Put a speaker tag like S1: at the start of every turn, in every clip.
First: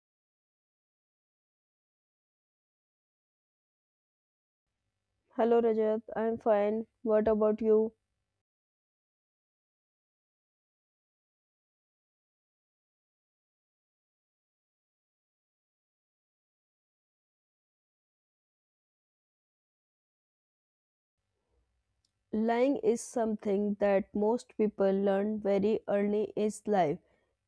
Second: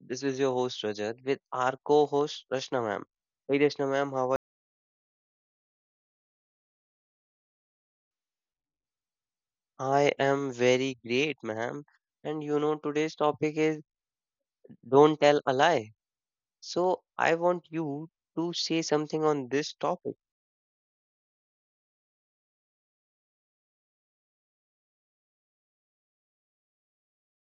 S1: This is your host Rajat with our co-host Rashna ma'am. Hey, Rashna ma'am, how are
S2: Hello Rajat, I'm fine. What about you?
S1: you? I am very great, ma'am. And you know, today's topic is don't tell a lie. So I want you to say something on this topic.
S2: Lying is something that most people learn very early in life.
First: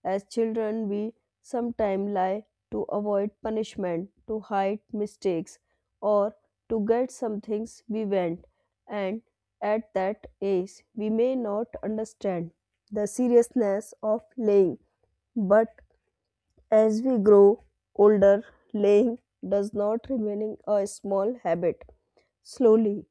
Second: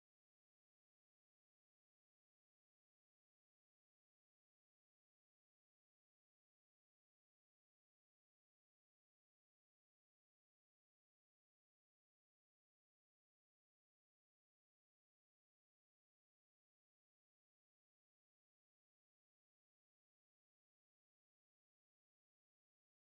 S2: As children, we sometimes lie to avoid punishment, to hide mistakes, or to get some things we want. And at that age, we may not understand the seriousness of lying. But as we grow older, lying does not remain a small habit. Slowly,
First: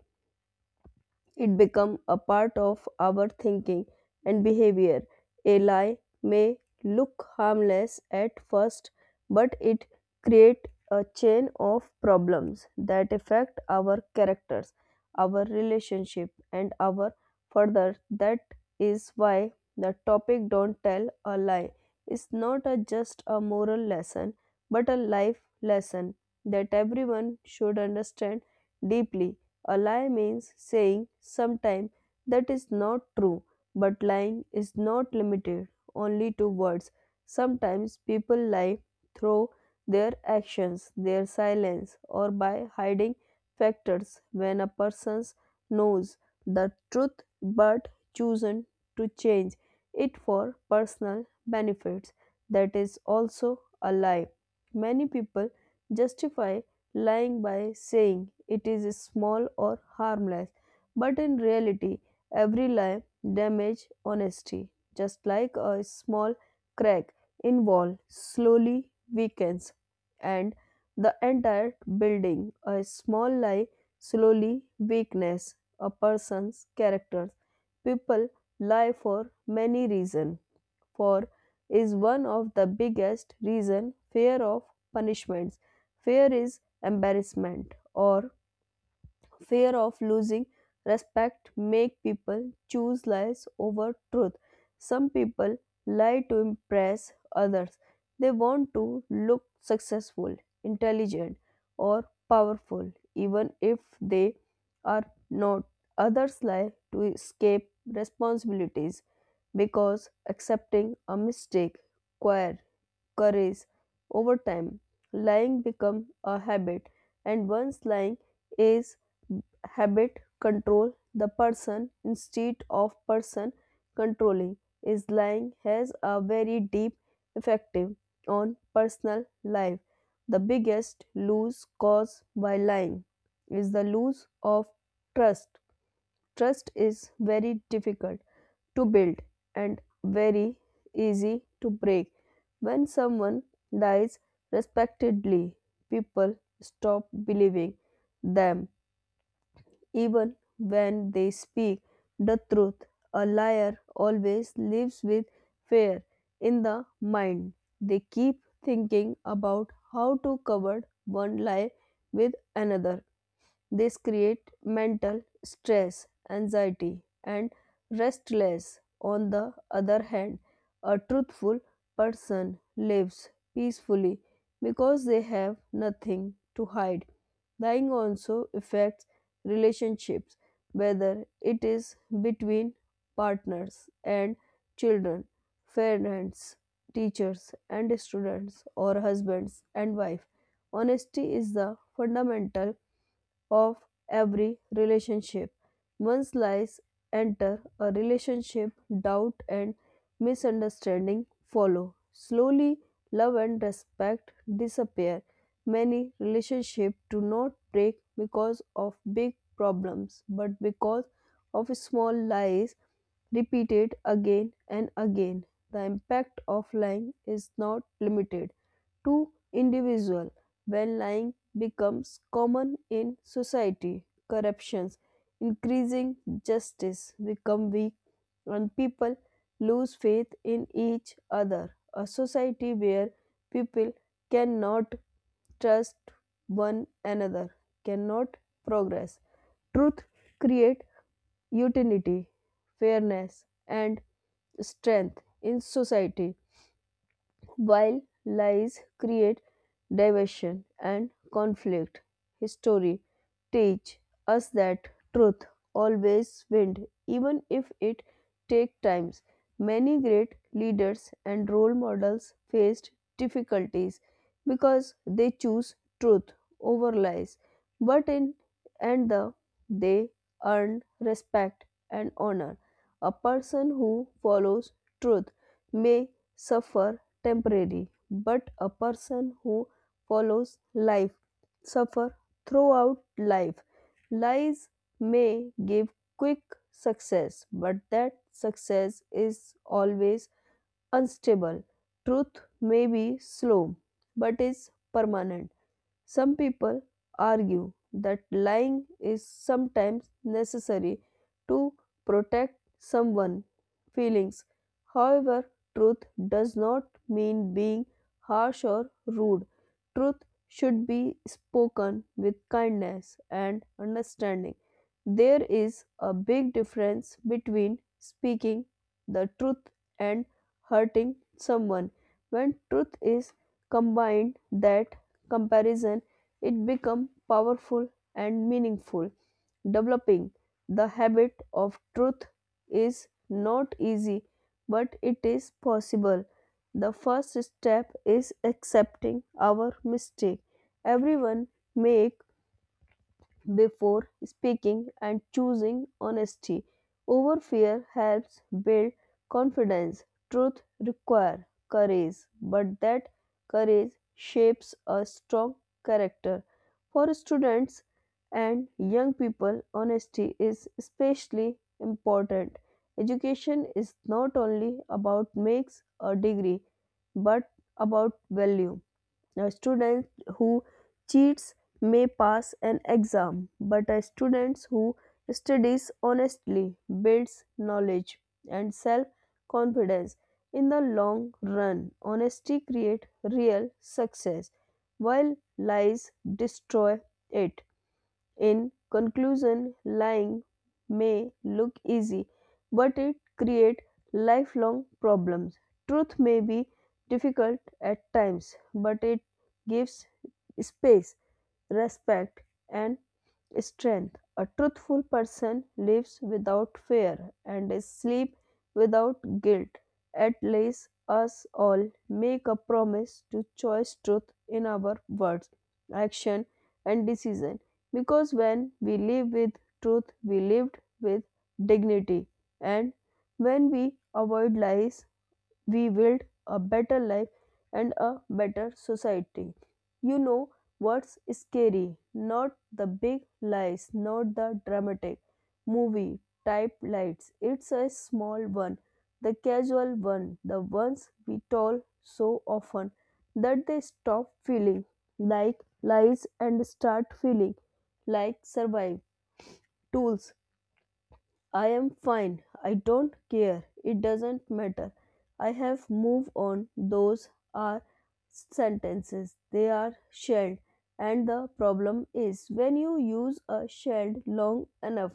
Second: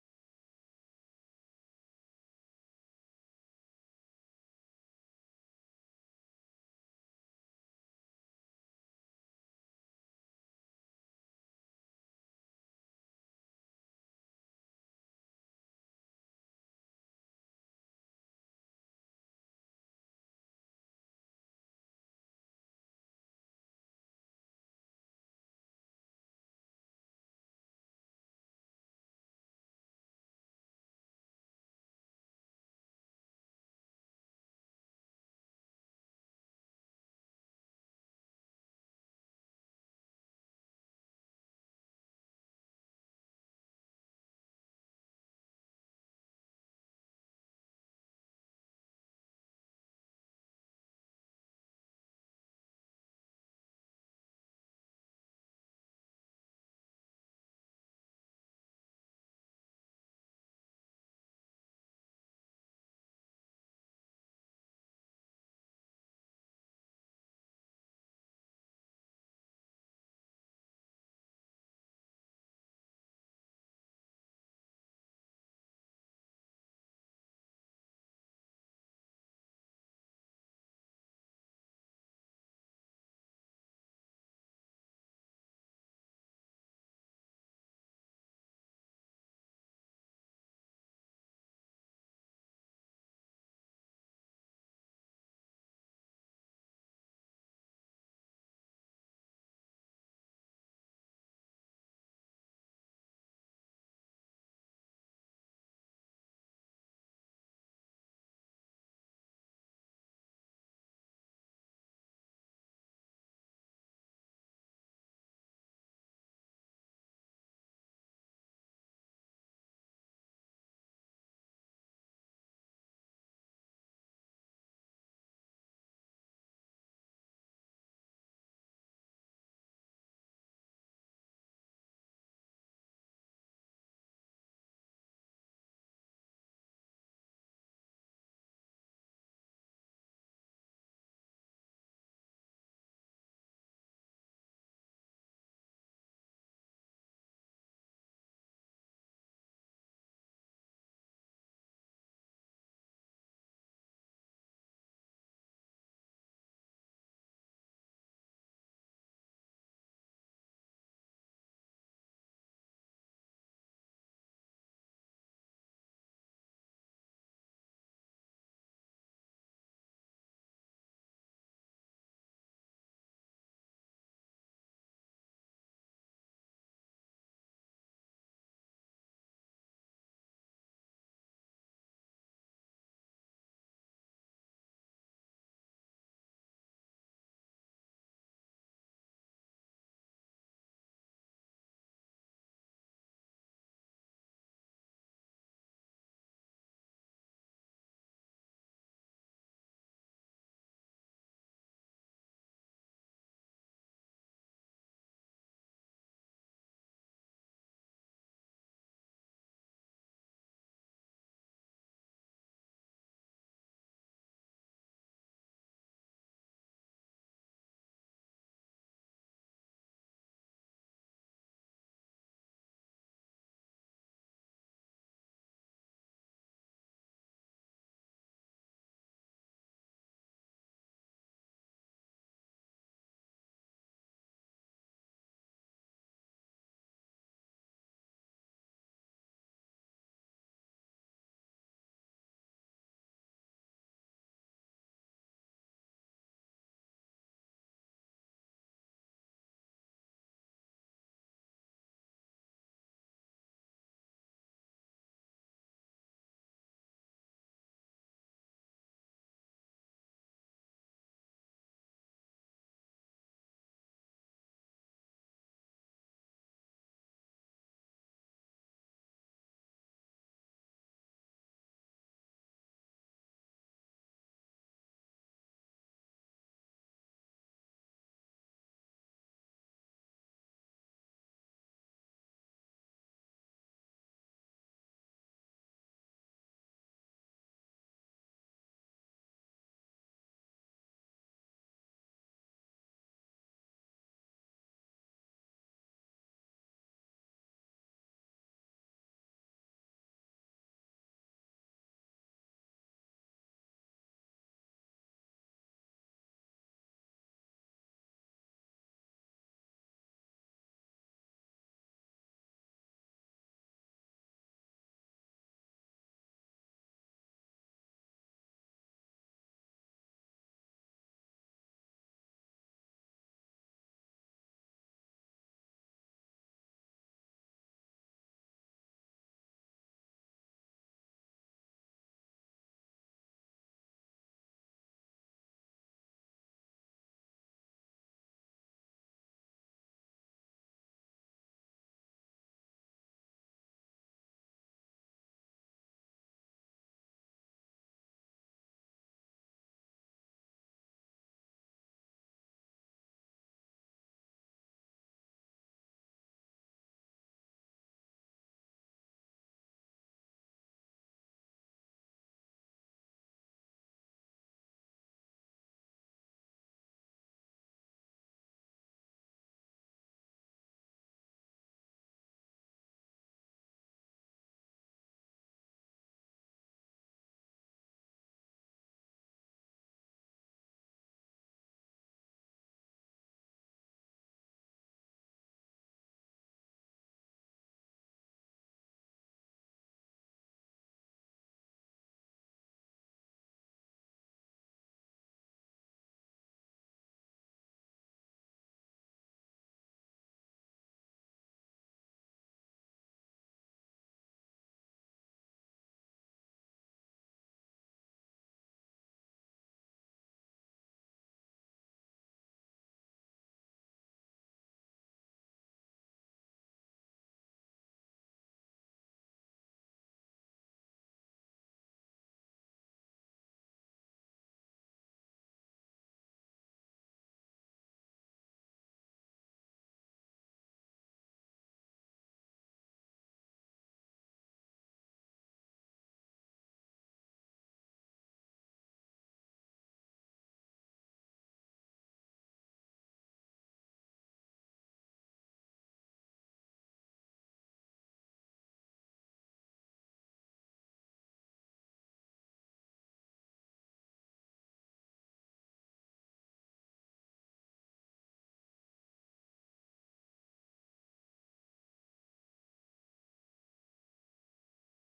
S2: it become a part of our thinking and behavior. A lie may look harmless at first, but it create a chain of problems that affect our characters, our relationship, and our further. That is why the topic "Don't Tell a Lie" is not a just a moral lesson, but a life lesson that everyone should understand deeply a lie means saying sometime that is not true, but lying is not limited only to words. Sometimes people lie through their actions, their silence, or by hiding factors when a person knows the truth but chosen to change it for personal benefits. That is also a lie. Many people justify lying by saying it is small or harmless, but in reality, every lie damages honesty, just like a small crack in wall slowly weakens, and the entire building. A small lie slowly weakens a person's character. People lie for many reasons for is one of the biggest reason fear of punishments fear is embarrassment or fear of losing respect make people choose lies over truth. Some people lie to impress others. They want to look successful, intelligent, or powerful, even if they are not. Others lie to escape responsibilities because accepting a mistake requires courage over time. Lying becomes a habit, and once lying is habit control the person instead of person controlling is lying has a very deep effect on personal life the biggest lose caused by lying is the lose of trust trust is very difficult to build and very easy to break when someone lies respectedly people stop believing them even when they speak the truth, a liar always lives with fear in the mind. They keep thinking about how to cover one lie with another these create mental stress, anxiety, and restlessness. On the other hand, a truthful person lives peacefully because they have nothing to hide. Lying also affects relationships, whether it is between partners and children, parents, teachers and students, or husbands and wife. Honesty is the fundamental of every relationship. Once lies enter a relationship, doubt and misunderstanding follow. Slowly, love and respect disappear. Many relationships do not break because of big problems, but because of small lies repeated again and again. The impact of lying is not limited to individual when lying becomes common in society, corruptions, increasing justice become weak and people lose faith in each other. A society where people cannot trust one another cannot progress. Truth create utility, fairness and strength in society. While lies create division and conflict, history teach us that truth always wins, even if it take times. Many great leaders and role models faced difficulties because they choose truth over lies, but in and the they earn respect and honor. A person who follows truth may suffer temporary, but a person who follows life, suffer throughout life. Lies may give quick success, but that success is always unstable. Truth may be slow, but is permanent. Some people argue that lying is sometimes necessary to protect someone's feelings. However, truth does not mean being harsh or rude. Truth should be spoken with kindness and understanding. There is a big difference between speaking the truth and hurting someone. When truth is combined, that comparison, it becomes powerful and meaningful. Developing the habit of truth is not easy, but it is possible. The first step is accepting our mistake. Everyone make before speaking and choosing honesty over fear helps build confidence. Truth requires courage, but that courage shapes a strong character. For students and young people, honesty is especially important. Education is not only about makes a degree but about value. A student who cheats may pass an exam, but a student who studies honestly builds knowledge and self confidence. In the long run, honesty creates real success, while lies destroy it. In conclusion, lying may look easy, but it creates lifelong problems. Truth may be difficult at times, but it gives space, respect, and strength. A truthful person lives without fear and sleeps without guilt. At least us all make a promise to choose truth in our words, action, and decision. Because when we live with truth, we lived with dignity, and when we avoid lies, we build a better life and a better society. You know what's scary? Not the big lies, not the dramatic movie type lies. It's a small one, the casual one, the ones we tell so often that they stop feeling like lies and start feeling like survive tools I am fine. I don't care. It doesn't matter. I have moved on. Those are sentences. They are shelled. And the problem is when you use a shell long enough,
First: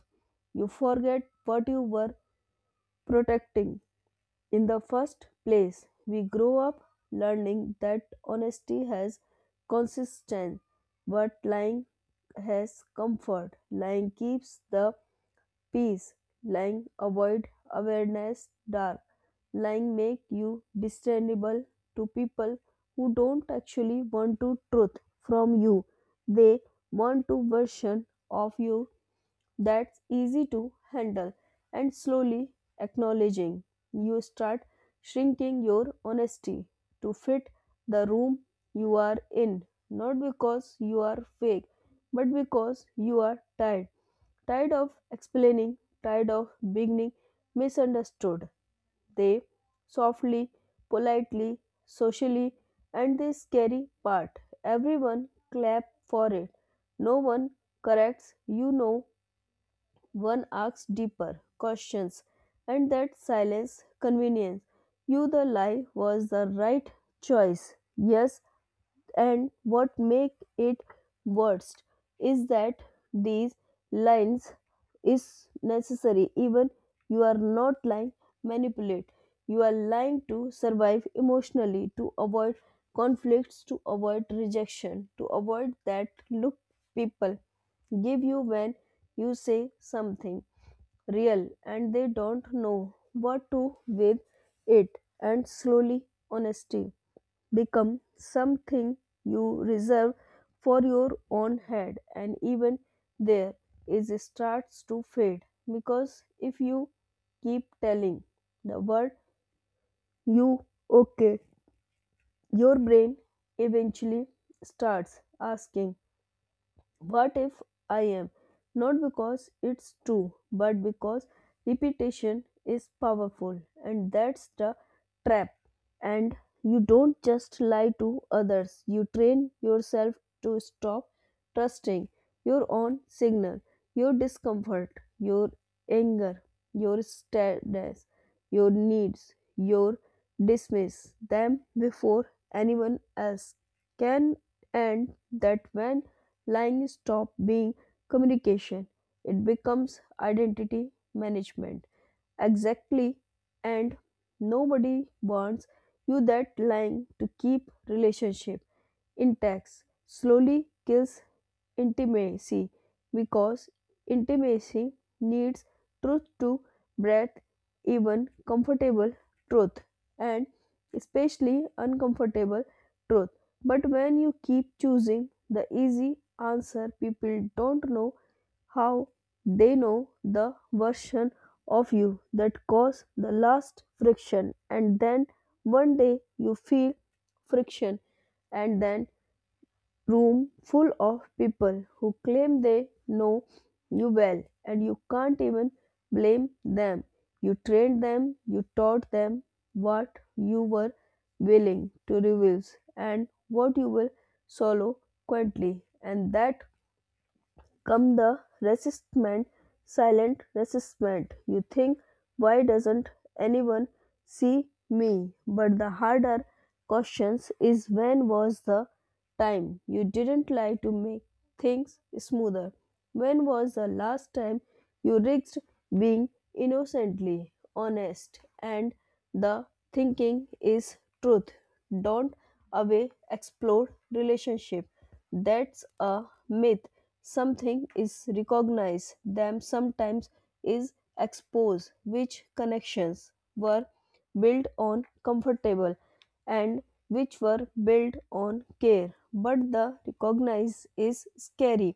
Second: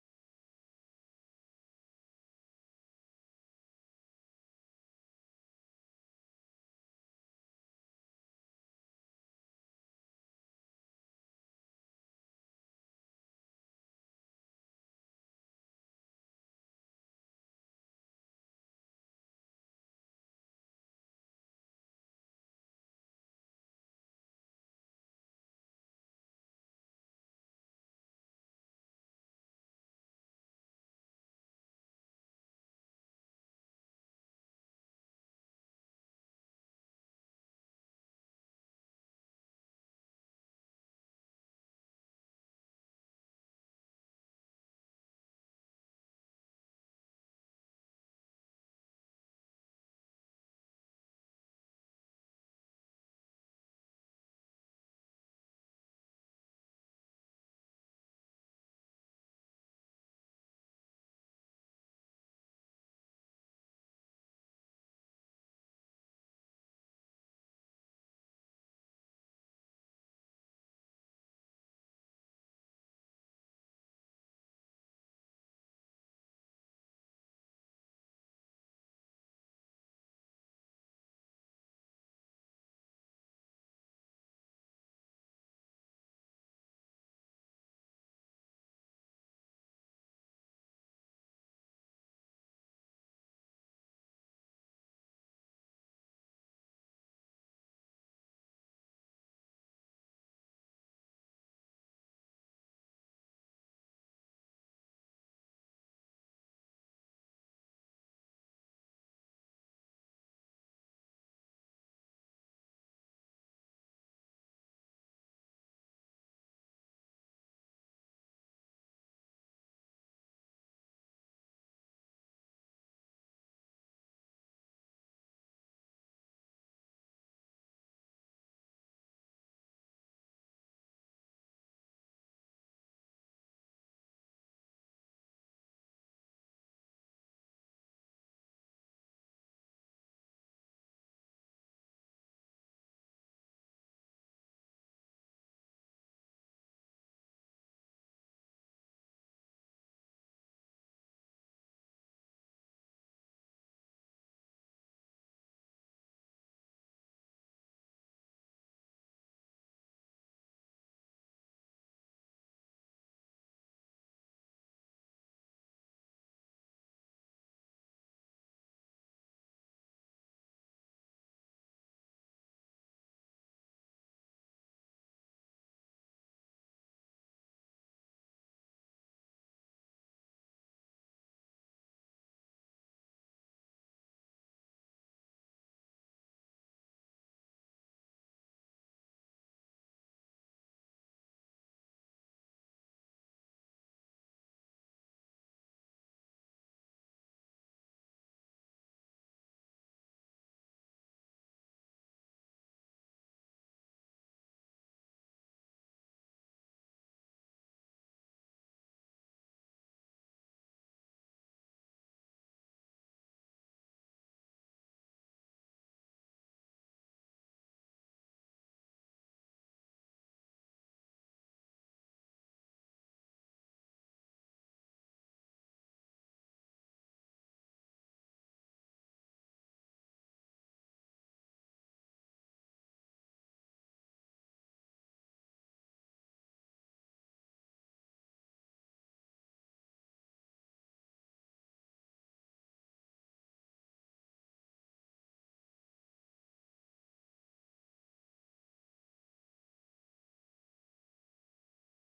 S2: you forget what you were protecting. In the first place, we grow up learning that honesty has consistency, but lying has comfort. Lying keeps the peace. Lying avoid awareness dark. Lying make you discernible to people who don't actually want to truth from you. They want to version of you that's easy to handle and slowly acknowledging you start shrinking your honesty to fit the room you are in not because you are fake but because you are tired. Tired of explaining, tired of being misunderstood, they softly, politely, socially, and the scary part everyone clap for it. No one corrects, one asks deeper questions, and that silence convenience. You, the lie, was the right choice. Yes, and what make it worst is that these lines is necessary even you are not lying manipulate you are lying to survive emotionally to avoid conflicts to avoid rejection to avoid that look people give you when you say something real and they don't know what to with it and slowly honesty become something you reserve for your own head and even there is starts to fade because if you keep telling the world you okay your brain eventually starts asking what if I am? Not because it's true, but because repetition is powerful, and that's the trap. And you don't just lie to others, you train yourself to stop trusting your own signal, your discomfort, your anger, your sadness, your needs, your dismiss them before anyone else can, and that when lying stops being communication, it becomes identity management. Exactly, and nobody wants you that lying to keep relationship intact slowly kills intimacy because intimacy needs truth to breathe even comfortable truth and especially uncomfortable truth but when you keep choosing the easy answer, people don't know how they know the version of you that caused the last friction. And then one day you feel friction, and then room full of people who claim they know you well, and you can't even blame them. You trained them, you taught them what you were willing to reveal and what you will swallow quietly, and that come the resistment, silent resistment. You think, why doesn't anyone see me? But the harder questions is when was the time you didn't lie to make things smoother? When was the last time you risked being innocently honest? And the thinking is truth. Don't away explode relationship. That's a myth something is recognized them sometimes is exposed which connections were built on comfortable and which were built on care but the recognize is scary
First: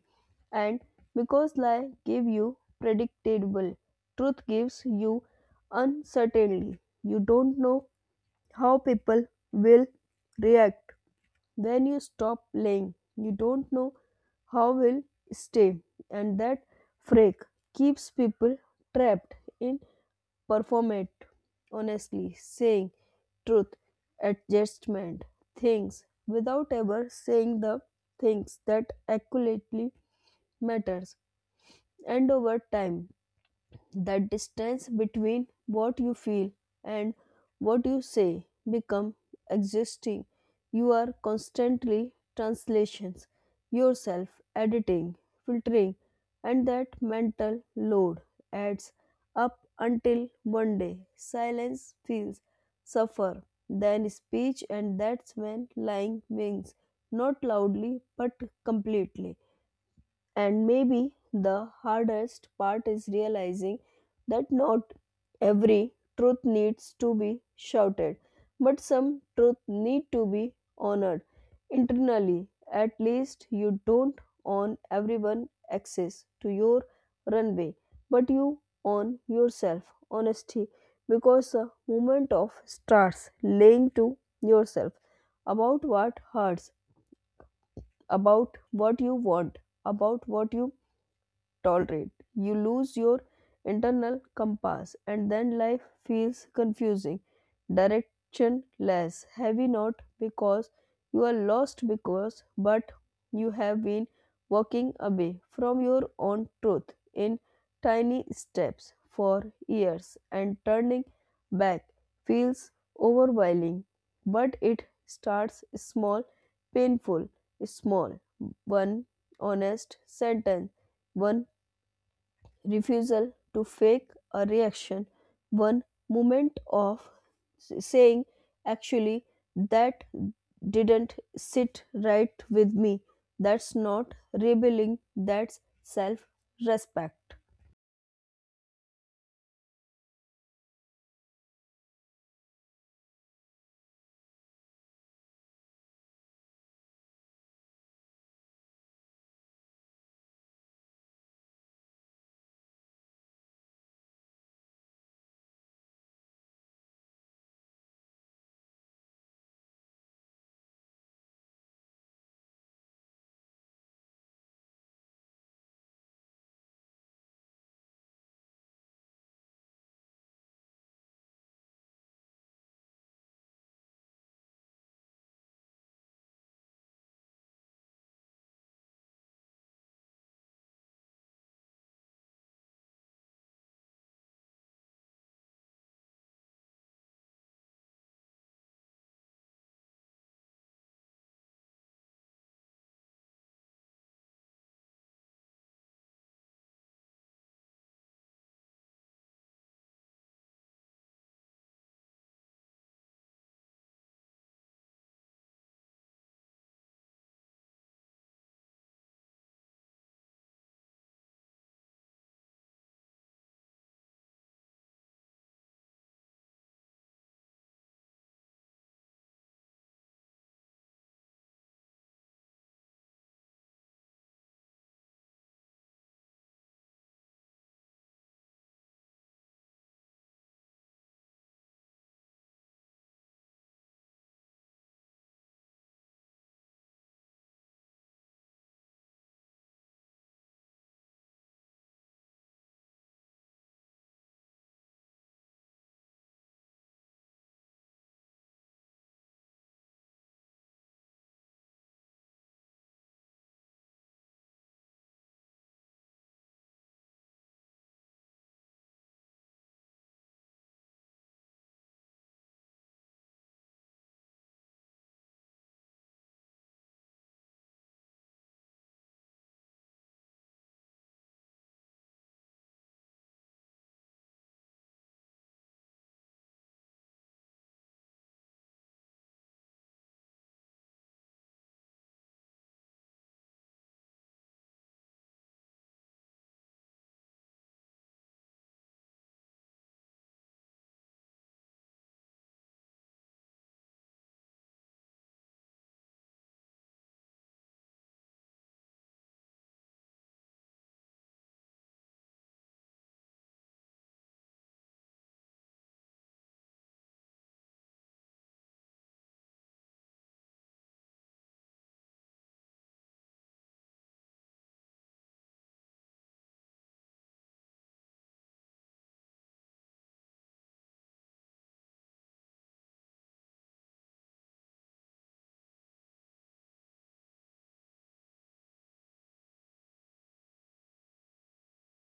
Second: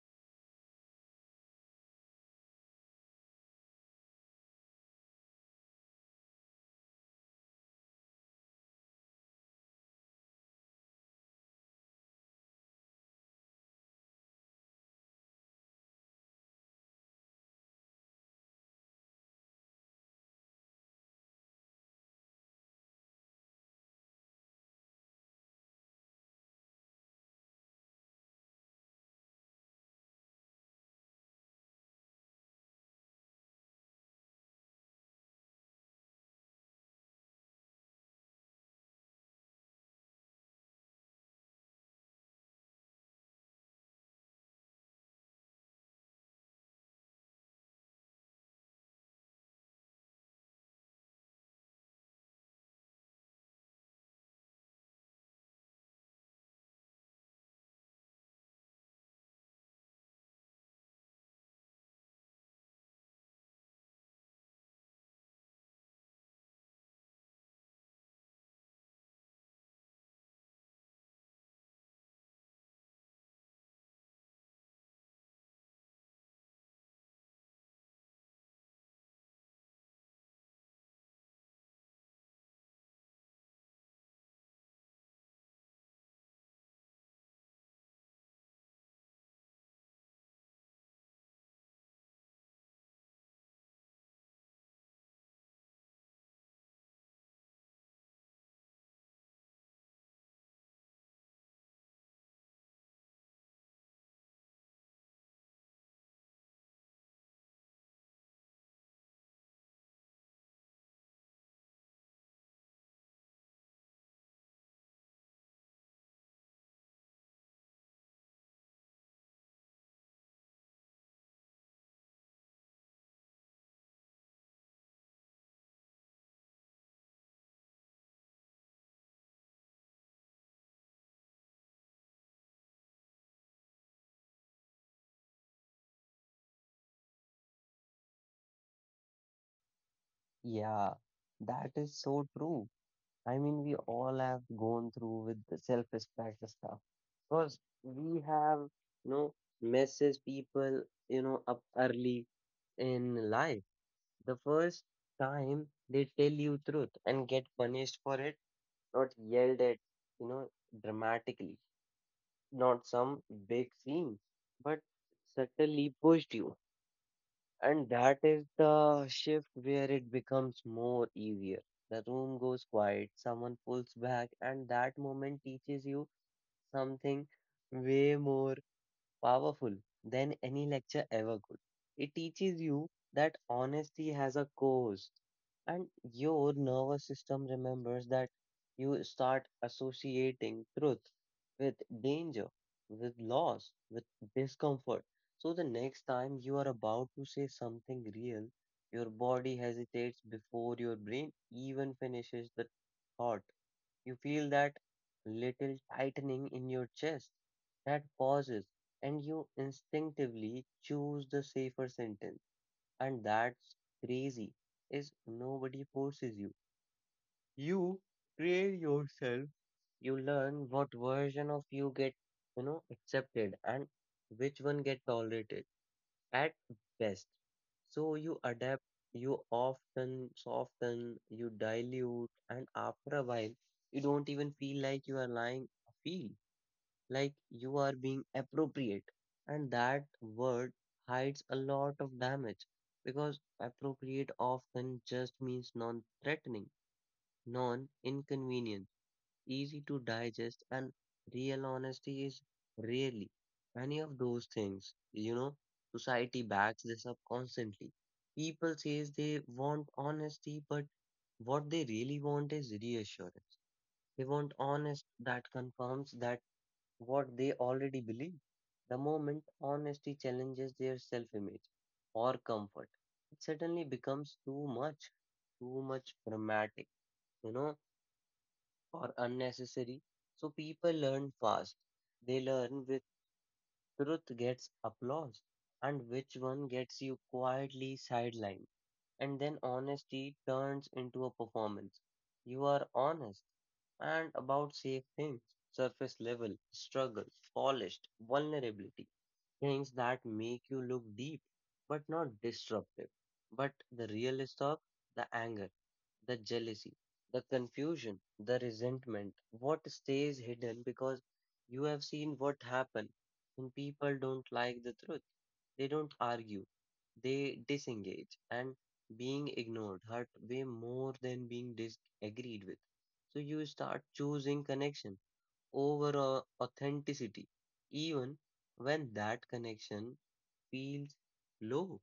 S2: and because lie give you predictable truth gives you uncertainty you don't know how people will react then you stop playing. You don't know how will stay and that freak keeps people trapped in performate honestly saying truth adjustment things without ever saying the things that accurately matters and over time the distance between what you feel and what you say become existing you are constantly translations yourself editing filtering and that mental load adds up until one day silence feels suffer than speech and that's when lying wins not loudly but completely and maybe the hardest part is realizing that not every truth needs to be shouted, but some truth need to be honored internally. At least you don't own everyone access to your runway, but you own yourself honesty because the moment of starts laying to yourself about what hurts, about what you want, about what you tolerate. You lose your internal compass, and then life feels confusing, directionless, heavy not because you are lost because but you have been walking away from your own truth in tiny steps for years and turning back feels overwhelming but it starts small painful small one honest sentence one refusal to fake a reaction, one moment of saying, actually, that didn't sit right with me. That's not rebelling, that's self respect.
S1: Yeah, that is so true. I mean, we all have gone through with the self-respect stuff because we have, you know, message people, up early in life. The first time they tell you truth and get punished for it, not yelled at, you know, dramatically, not some big scene, but subtly pushed you. And that is the shift where it becomes more easier. The room goes quiet, someone pulls back, and that moment teaches you something way more powerful than any lecture ever could. It teaches you that honesty has a cost, and your nervous system remembers that. You start associating truth with danger, with loss, with discomfort. So the next time you are about to say something real, your body hesitates before your brain even finishes the thought. You feel that little tightening in your chest, that pauses, and you instinctively choose the safer sentence. And that's crazy, is nobody forces you. You train yourself. You learn what version of you get accepted and which one get tolerated at best. So you adapt, you often soften, you dilute, and after a while, you don't even feel like you are lying, feel like you are being appropriate. And that word hides a lot of damage because appropriate often just means non threatening, non inconvenient, easy to digest, and real honesty is rarely any of those things. Society backs this up constantly. People says they want honesty, but what they really want is reassurance. They want honest that confirms that what they already believe. The moment honesty challenges their self-image or comfort, it suddenly becomes too much dramatic, you know or unnecessary. So people learn fast. They learn with truth gets applause and which one gets you quietly sidelined. And then honesty turns into a performance. You are honest and about safe things, surface level, struggle, polished, vulnerability things that make you look deep but not disruptive. But the real stuff, the anger, the jealousy, the confusion, the resentment, what stays hidden because you have seen what happened when people don't like the truth. They don't argue, they disengage, and being ignored hurt way more than being disagreed with. So you start choosing connection over authenticity, even when that connection feels low.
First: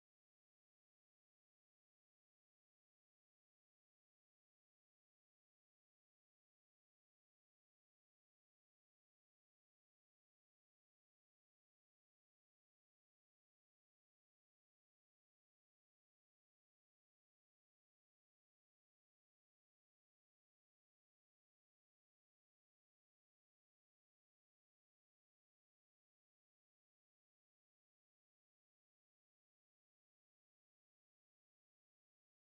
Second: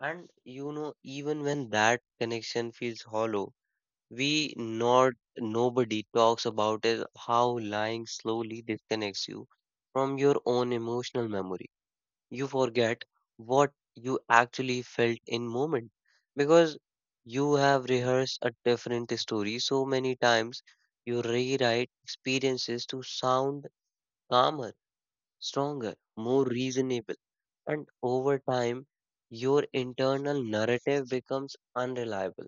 S1: And even when that connection feels hollow, we not nobody talks about is how lying slowly disconnects you from your own emotional memory. You forget what you actually felt in moment because you have rehearsed a different story so many times. You rewrite experiences to sound calmer, stronger, more reasonable. And over time, your internal narrative becomes unreliable.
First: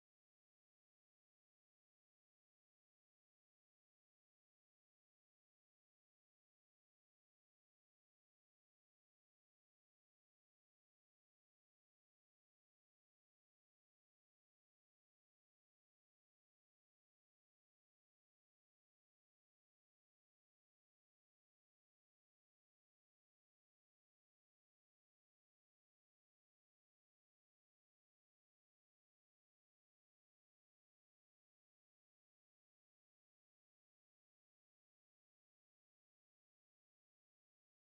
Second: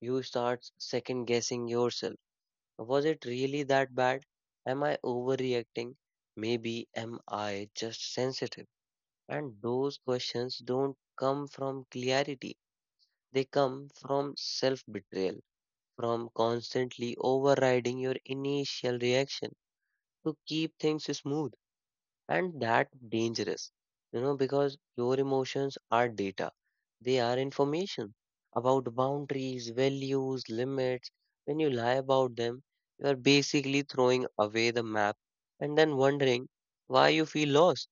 S1: You start second guessing yourself. Was it really that bad? Am I overreacting? Maybe am I just sensitive? And those questions don't come from clarity, they come from self betrayal, from constantly overriding your initial reaction to keep things smooth. And that dangerous, because your emotions are data. They are information about boundaries, values, limits. When you lie about them, you are basically throwing away the map and then wondering why you feel lost.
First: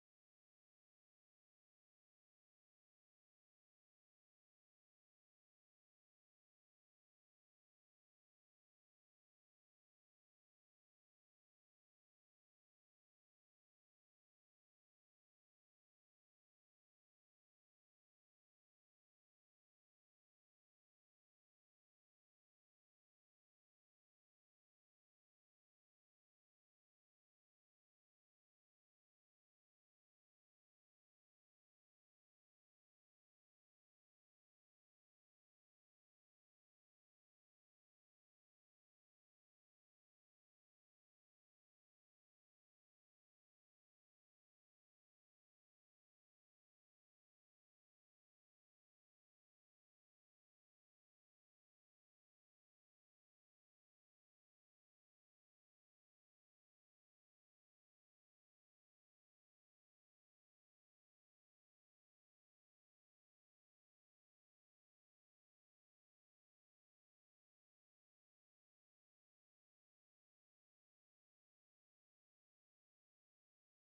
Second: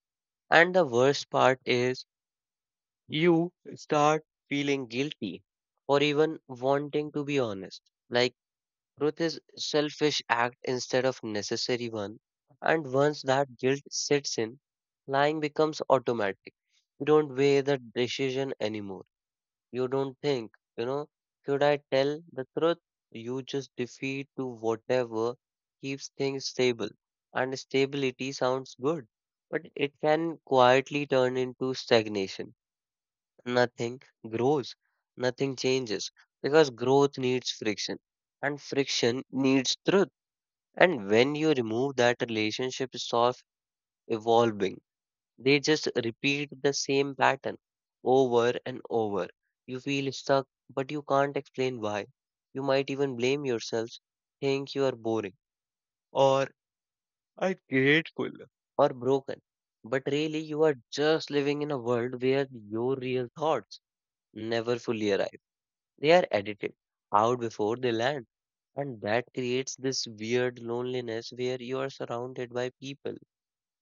S1: And the worst part is you start feeling guilty or even wanting to be honest, like truth is selfish act instead of necessary one, and once that guilt sits in, lying becomes automatic. You don't weigh the decision anymore. You don't think, you know, should I tell the truth? You just defeat to whatever keeps things stable. And stability sounds good, but it can quietly turn into stagnation. Nothing grows, nothing changes because growth needs friction and friction needs truth. And when you remove that, relationship stop evolving. They just repeat the same pattern over and over. You feel stuck, but you can't explain why. You might even blame yourself, think you are boring or ungrateful or broken. But really, you are just living in a world where your real thoughts never fully arrive. They are edited out before they land, and that creates this weird loneliness where you are surrounded by people,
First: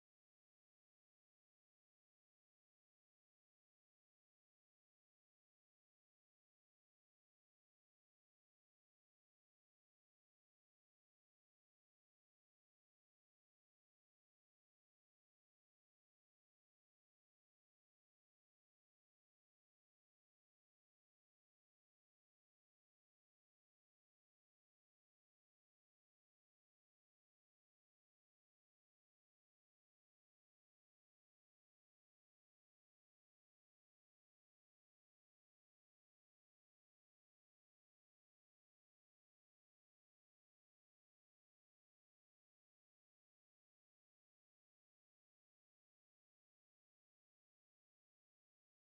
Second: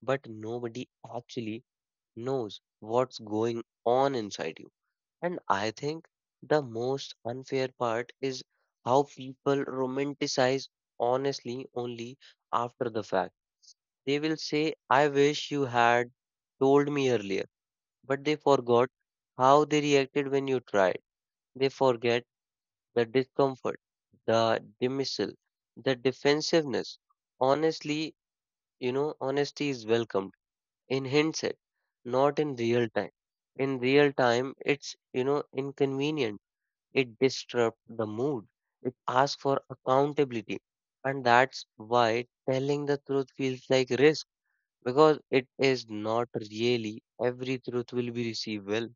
S1: but nobody actually knows what's going on inside you. And I think the most unfair part is how people romanticize honestly only after the fact. They will say, I wish you had told me earlier, but they forgot how they reacted when you tried. They forget the discomfort, the dismissal, the defensiveness. Honestly, honesty is welcomed in hindsight, not in real time. In real time, it's, inconvenient. It disrupts the mood. It asks for accountability. And that's why telling the truth feels like risk because it is not really every truth will be received well.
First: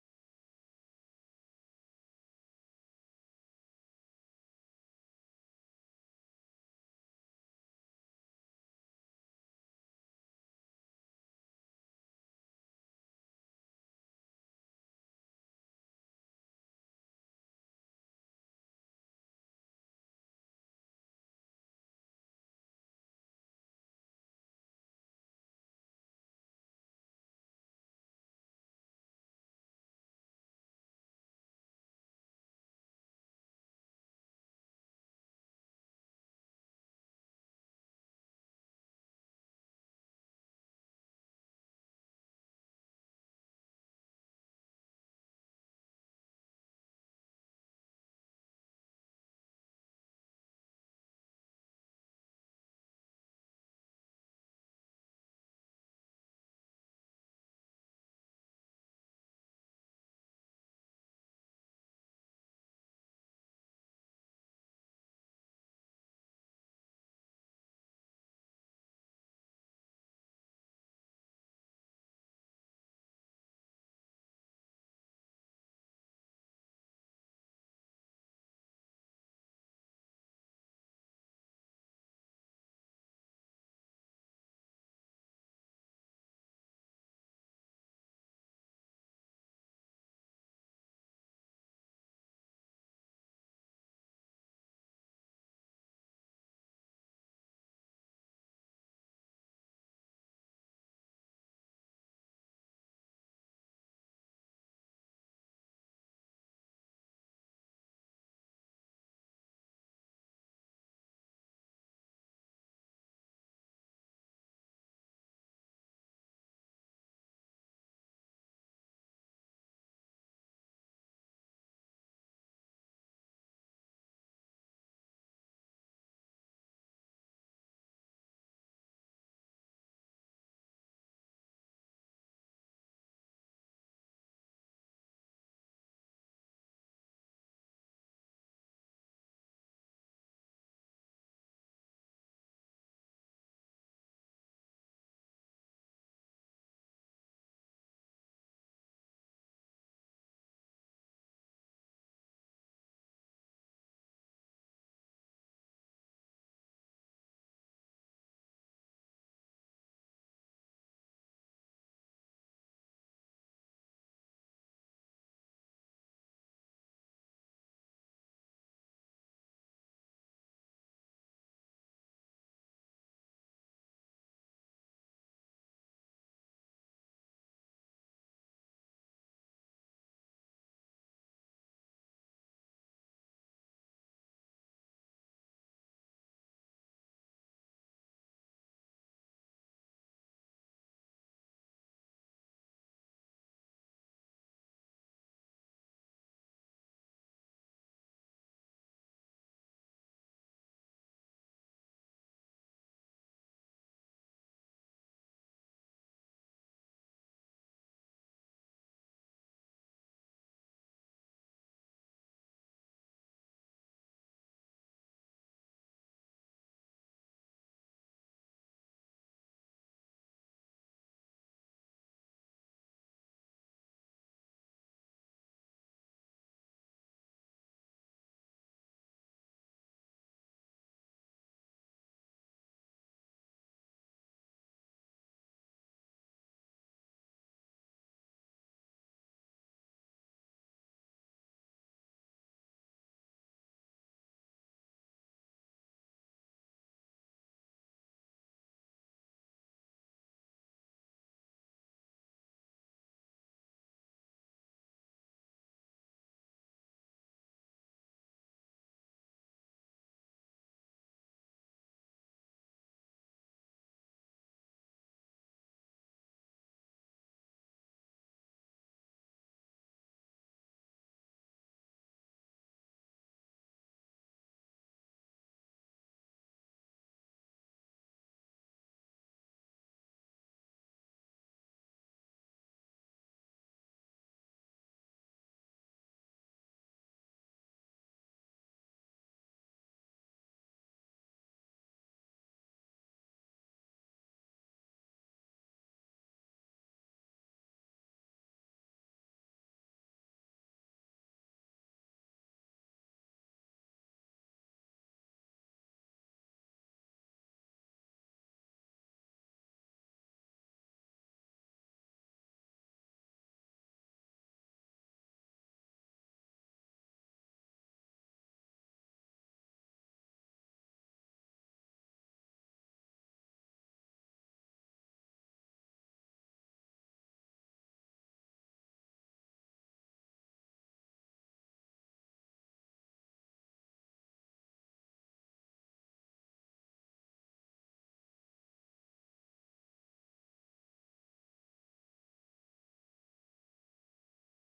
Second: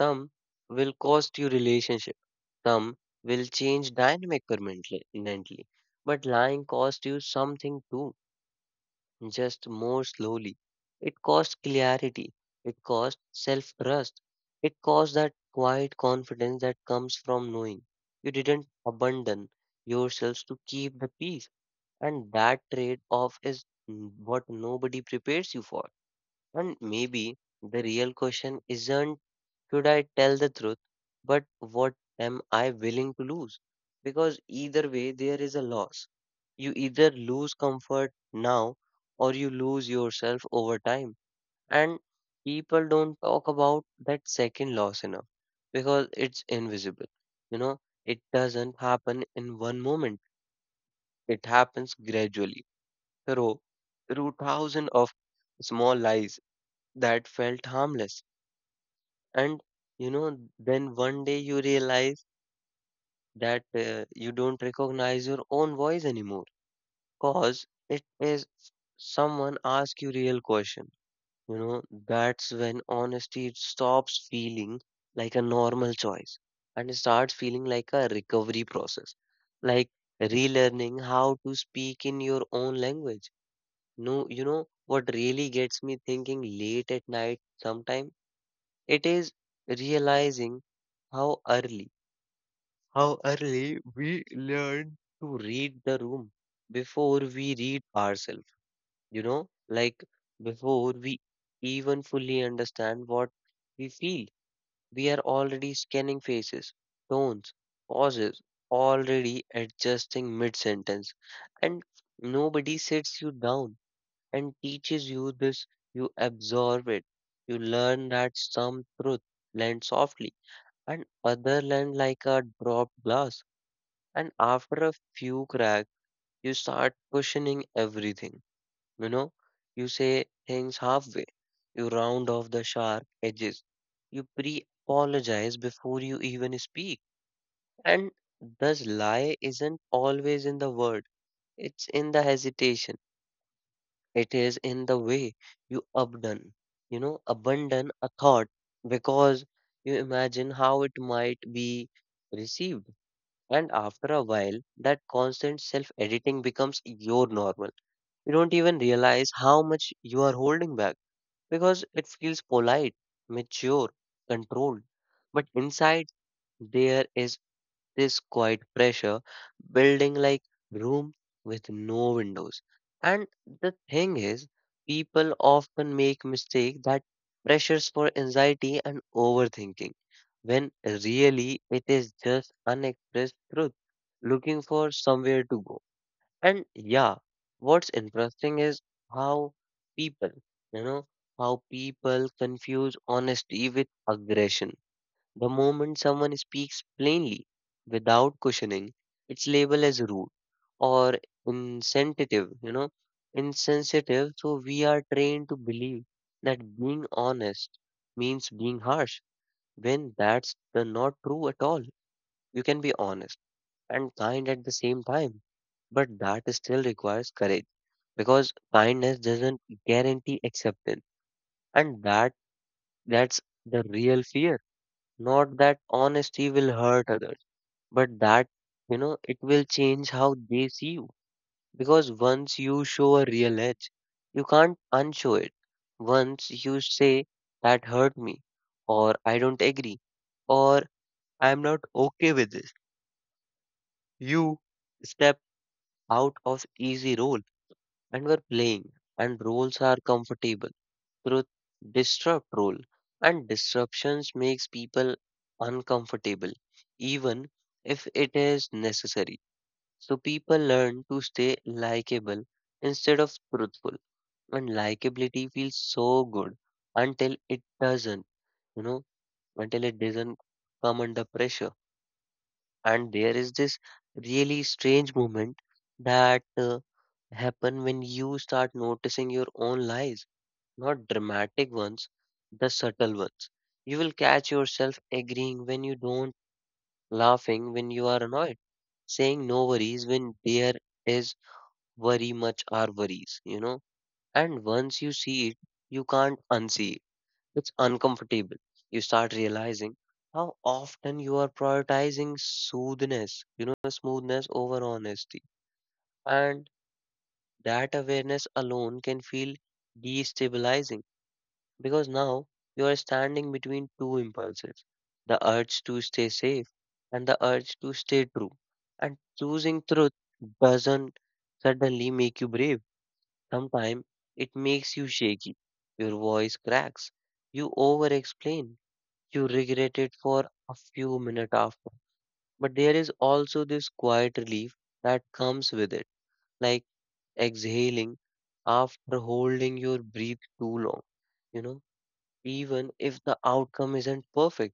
S1: Some will cost you relationship. Some will change dynamic permanently. But lying costs you something too, just more slowly. It costs clarity. It costs self trust. It costs that quiet confidence that comes from knowing you didn't abandon yourselves to keep the peace. And that trade off is what nobody prepares you for. And maybe the real question isn't should I tell the truth? But what am I willing to lose? Because either way, there is a loss. You either lose comfort now or you lose yourself over time. And people don't talk about that second loss enough because it's invisible. You know, it doesn't happen in one moment, it happens gradually through, through thousands of small lies that felt harmless. And then one day you realize that you don't recognize your own voice anymore because it is someone ask you real question you know that's when honesty stops feeling like a normal choice and it starts feeling like a recovery process, like relearning how to speak in your own language. No, you know what really gets me thinking late at night sometime? It is realizing how early we learn to read the room before we read ourselves, like before we even fully understand what we feel. We are already scanning faces, tones, pauses, already adjusting mid sentence. And nobody sits you down and teaches you this. You absorb it. You learn that some truth lands softly and other land like a dropped glass, and after a few cracks, you start questioning everything. You know, you say things halfway, you round off the sharp edges, you pre apologize before you even speak. And this lie isn't always in the word, it's in the hesitation, it is in the way you abandon a thought because you imagine how it might be received. And after a while, that constant self editing becomes your normal. You don't even realize how much you are holding back because it feels polite, mature, controlled. But inside, there is this quiet pressure building, like room with no windows. And the thing is, people often make mistake that pressures for anxiety and overthinking when really it is just unexpressed truth looking for somewhere to go. And yeah, what's interesting is how people, you know, people confuse honesty with aggression. The moment someone speaks plainly, without questioning, it's labeled as rude or insensitive, you know, insensitive. So we are trained to believe that being honest means being harsh when that's the not true at all. You can be honest and kind at the same time, but that still requires courage because kindness doesn't guarantee acceptance, and that's the real fear. Not that honesty will hurt others, but that, it will change how they see you. Because once you show a real edge, you can't unshow it. Once you say, that hurt me, or I don't agree, or I'm not okay with this, you step out of easy role and were playing, and roles are comfortable. Truth disrupt role, and disruptions makes people uncomfortable, even if it is necessary. So people learn to stay likable instead of truthful. And likability feels so good until it doesn't, you know, until it doesn't come under pressure. And there is this really strange moment that happen when you start noticing your own lies, not dramatic ones, the subtle ones. You will catch yourself agreeing when you don't, laughing when you are annoyed, saying no worries when there is worry much are worries. And once you see it, you can't unsee it. It's uncomfortable. You start realizing how often you are prioritizing smoothness over honesty. And that awareness alone can feel destabilizing because now you are standing between two impulses, the urge to stay safe and the urge to stay true. And choosing truth doesn't suddenly make you brave. Sometimes it makes you shaky, your voice cracks, you over explain, you regret it for a few minutes after. But there is also this quiet relief that comes with it, like exhaling after holding your breath too long. You know, Even if the outcome isn't perfect,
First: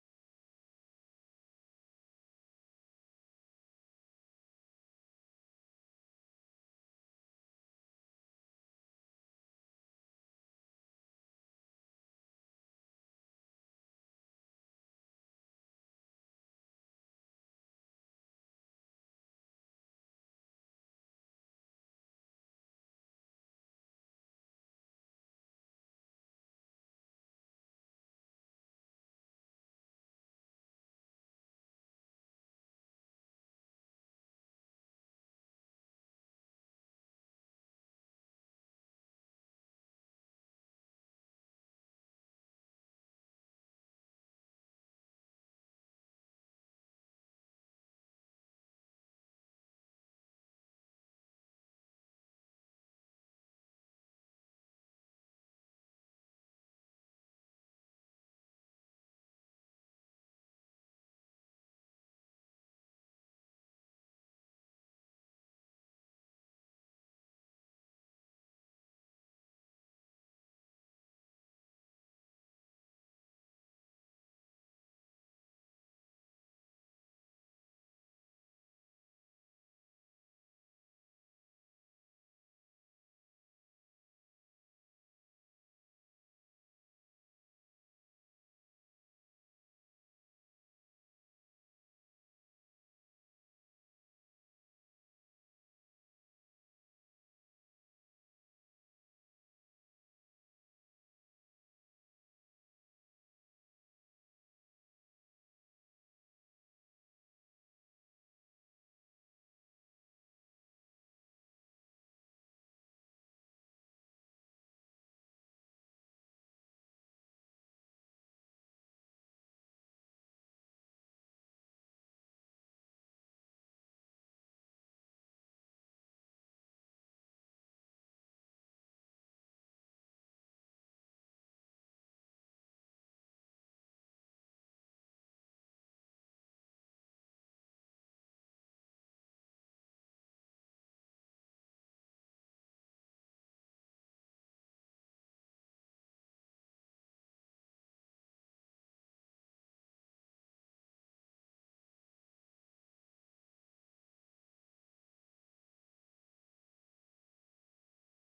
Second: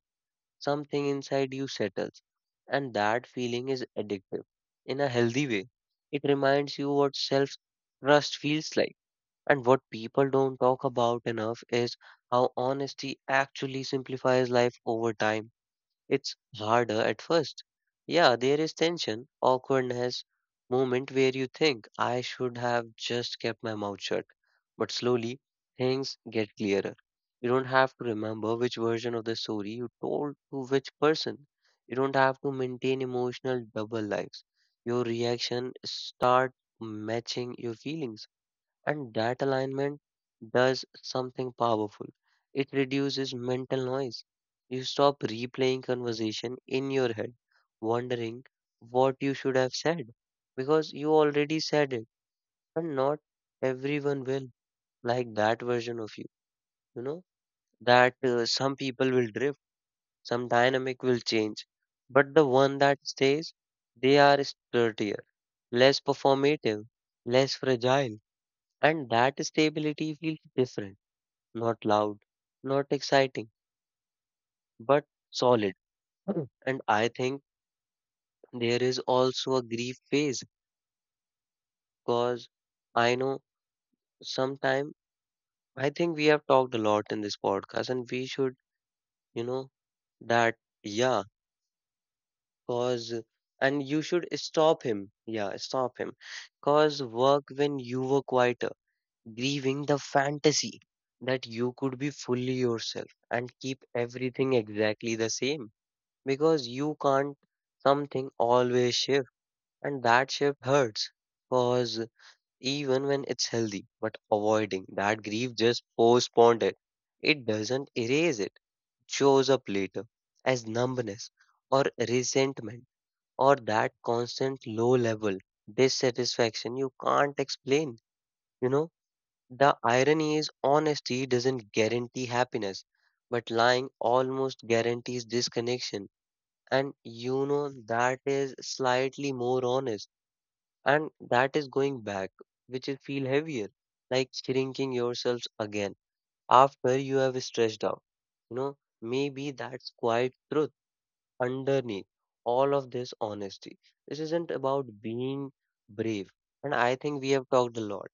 S1: something inside you settles, and that feeling is addictive in a healthy way. It reminds you what self trust feels like, and what people don't talk about enough is how honesty actually simplifies life over time. It's harder at first. Yeah, there is tension, awkwardness, moment where you think I should have just kept my mouth shut. But slowly things get clearer. You don't have to remember which version of the story you told to which person. You don't have to maintain emotional double lives. Your reaction start matching your feelings, and that alignment does something powerful. It reduces mental noise. You stop replaying conversation in your head, wondering what you should have said, because you already said it, and not everyone will like that version of you. You know, that some people will drift, some dynamic will change, but the one that stays, they are sturdier, less performative, less fragile, and that stability feels different, not loud, not exciting, but solid. Mm. And I think there is also a grief phase because I know sometime I think we have talked a lot in this podcast and we should, you know, that yeah, cause and you should stop him. Yeah, stop him. Cause work when you were quieter, grieving the fantasy that you could be fully yourself and keep everything exactly the same. Because you can't something always shift and that shift hurts because even when it's healthy but avoiding that grief just postponed it. It doesn't erase it, shows up later as numbness or resentment or that constant low level dissatisfaction you can't explain you know the irony is honesty doesn't guarantee happiness but lying almost guarantees disconnection. And you know that is slightly more honest, and that is going back, which is feel heavier, like shrinking yourselves again after you have stretched out. you know Maybe that's quite truth underneath all of this honesty. This isn't about being brave, and I think we have talked a lot.